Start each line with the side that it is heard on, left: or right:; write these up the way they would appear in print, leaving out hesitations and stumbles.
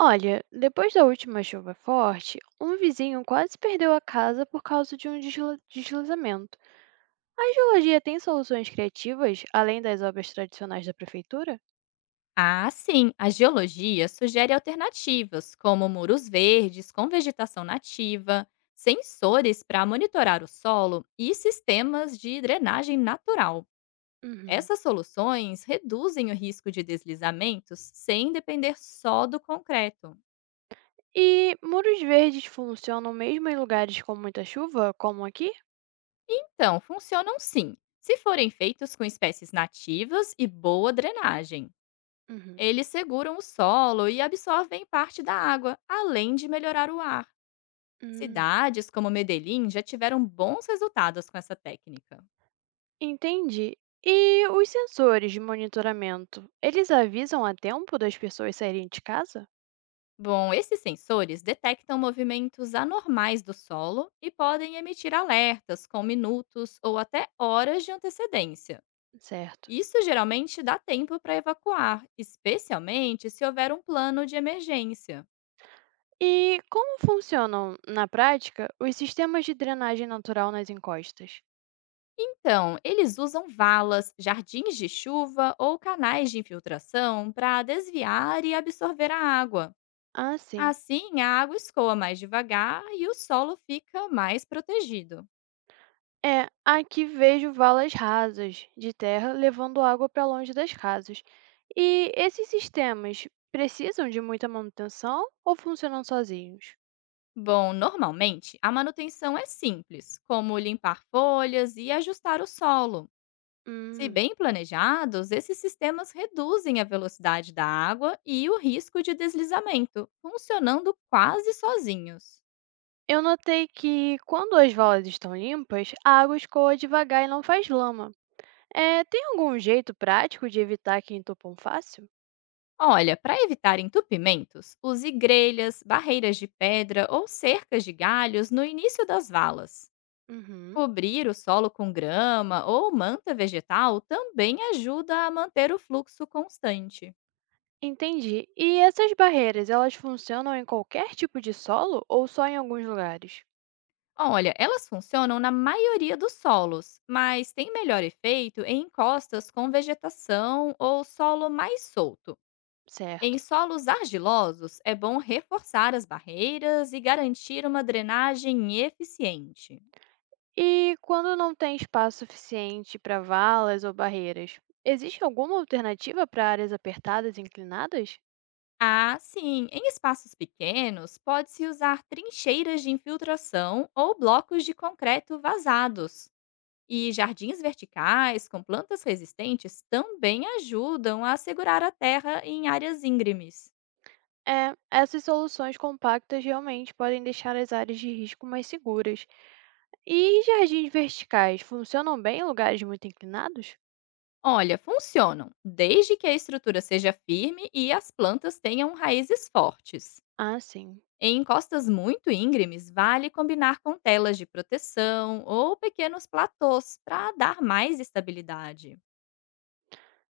right: Olha, depois da última chuva forte, um vizinho quase perdeu a casa por causa de um deslizamento. A geologia tem soluções criativas além das obras tradicionais da prefeitura?
left: Ah, sim, a geologia sugere alternativas, como muros verdes com vegetação nativa, sensores para monitorar o solo e sistemas de drenagem natural.
right: Uhum.
left: Essas soluções reduzem o risco de deslizamentos sem depender só do concreto.
right: E muros verdes funcionam mesmo em lugares com muita chuva, como aqui?
left: Então, funcionam sim, se forem feitos com espécies nativas e boa drenagem.
right: Uhum.
left: Eles seguram o solo e absorvem parte da água, além de melhorar o ar.
right: Hum,
left: Cidades como Medellín já tiveram bons resultados com essa técnica.
right: entendi. E os sensores de monitoramento, eles avisam a tempo das pessoas saírem de casa?
left: Bom, esses sensores detectam movimentos anormais do solo e podem emitir alertas com minutos ou até horas de antecedência.
right: Certo.
left: Isso geralmente dá tempo para evacuar, especialmente se houver um plano de emergência.
right: E como funcionam, na prática, os sistemas de drenagem natural nas encostas?
left: Então, eles usam valas, jardins de chuva ou canais de infiltração para desviar e absorver a água.
right: Ah, sim.
left: Assim, a água escoa mais devagar e o solo fica mais protegido.
right: É, aqui vejo valas rasas de terra levando água para longe das casas. E esses sistemas precisam de muita manutenção ou funcionam sozinhos?
left: Bom, normalmente a manutenção é simples, como limpar folhas e ajustar o solo. Se
right: Hum.
left: bem planejados, esses sistemas reduzem a velocidade da água e o risco de deslizamento, funcionando quase sozinhos.
right: Eu notei que quando as valas estão limpas, a água escoa devagar e não faz lama. É, tem algum jeito prático de evitar que entupam fácil?
left: Olha, para evitar entupimentos, use grelhas, barreiras de pedra ou cercas de galhos no início das valas.
right: Uhum.
left: Cobrir o solo com grama ou manta vegetal também ajuda a manter o fluxo constante.
right: Entendi. E essas barreiras, elas funcionam em qualquer tipo de solo ou só em alguns lugares?
left: Olha, elas funcionam na maioria dos solos, mas tem melhor efeito em encostas com vegetação ou solo mais solto. Em
right: Certo.
left: solos argilosos, é bom reforçar as barreiras e garantir uma drenagem eficiente.
right: E quando não tem espaço suficiente para valas ou barreiras, existe alguma alternativa para áreas apertadas e inclinadas?
left: Ah, sim, em espaços pequenos, pode-se usar trincheiras de infiltração ou blocos de concreto vazados. E jardins verticais com plantas resistentes também ajudam a segurar a terra em áreas íngremes.
right: É, essas soluções compactas realmente podem deixar as áreas de risco mais seguras. E jardins verticais funcionam bem em lugares muito inclinados?
left: Olha, funcionam, desde que a estrutura seja firme e as plantas tenham raízes fortes.
right: Ah, sim.
left: Em encostas muito íngremes, vale combinar com telas de proteção ou pequenos platôs para dar mais estabilidade.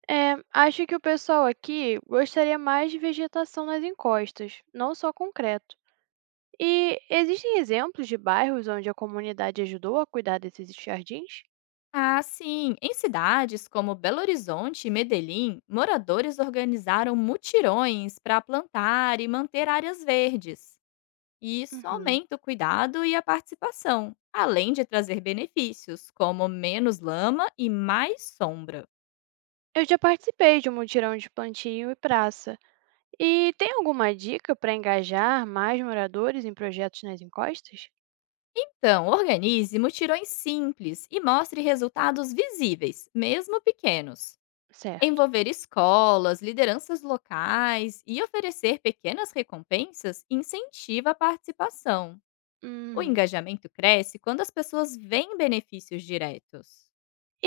right: É, acho que o pessoal aqui gostaria mais de vegetação nas encostas, não só concreto. E existem exemplos de bairros onde a comunidade ajudou a cuidar desses jardins?
left: Ah, sim. Em cidades como Belo Horizonte e Medellín, moradores organizaram mutirões para plantar e manter áreas verdes. E isso
right: Uhum.
left: aumenta o cuidado e a participação, além de trazer benefícios, como menos lama e mais sombra.
right: Eu já participei de um mutirão de plantio e praça. E tem alguma dica para engajar mais moradores em projetos nas encostas?
left: Então, organize mutirões simples e mostre resultados visíveis, mesmo pequenos.
right: Certo.
left: Envolver escolas, lideranças locais e oferecer pequenas recompensas incentiva a participação. O
right: Hum.
left: engajamento cresce quando as pessoas veem benefícios diretos.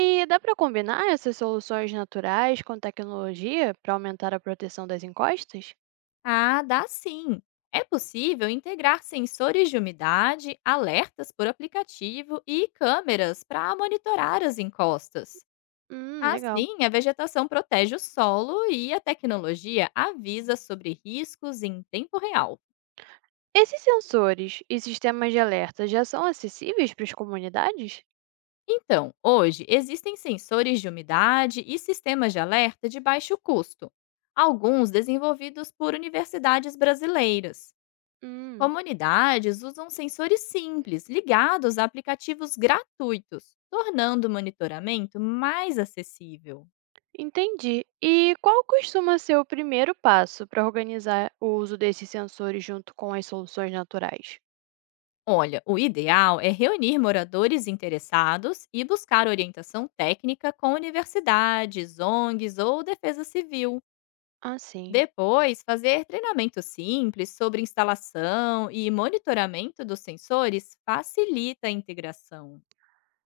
right: E dá para combinar essas soluções naturais com tecnologia para aumentar a proteção das encostas?
left: Ah, dá sim! É possível integrar sensores de umidade, alertas por aplicativo e câmeras para monitorar as encostas.
right: Legal.
left: Assim, a vegetação protege o solo e a tecnologia avisa sobre riscos em tempo real.
right: Esses sensores e sistemas de alerta já são acessíveis para as comunidades?
left: Então, hoje existem sensores de umidade e sistemas de alerta de baixo custo, alguns desenvolvidos por universidades brasileiras.
right: Hum,
left: Comunidades usam sensores simples ligados a aplicativos gratuitos, tornando o monitoramento mais acessível.
right: entendi. E qual costuma ser o primeiro passo para organizar o uso desses sensores junto com as soluções naturais?
left: Olha, o ideal é reunir moradores interessados e buscar orientação técnica com universidades, ONGs ou defesa civil.
right: Ah, sim.
left: Depois, fazer treinamento simples sobre instalação e monitoramento dos sensores facilita a integração.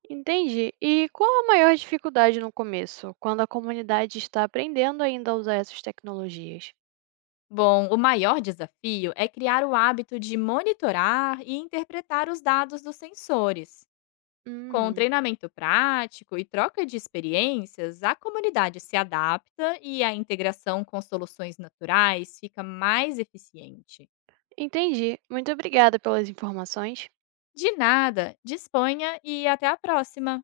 right: Entendi. E qual a maior dificuldade no começo, quando a comunidade está aprendendo ainda a usar essas tecnologias?
left: Bom, o maior desafio é criar o hábito de monitorar e interpretar os dados dos sensores. Com
right: Uhum.
left: treinamento prático e troca de experiências, a comunidade se adapta e a integração com soluções naturais fica mais eficiente.
right: Entendi. Muito obrigada pelas informações.
left: De nada, disponha e até a próxima!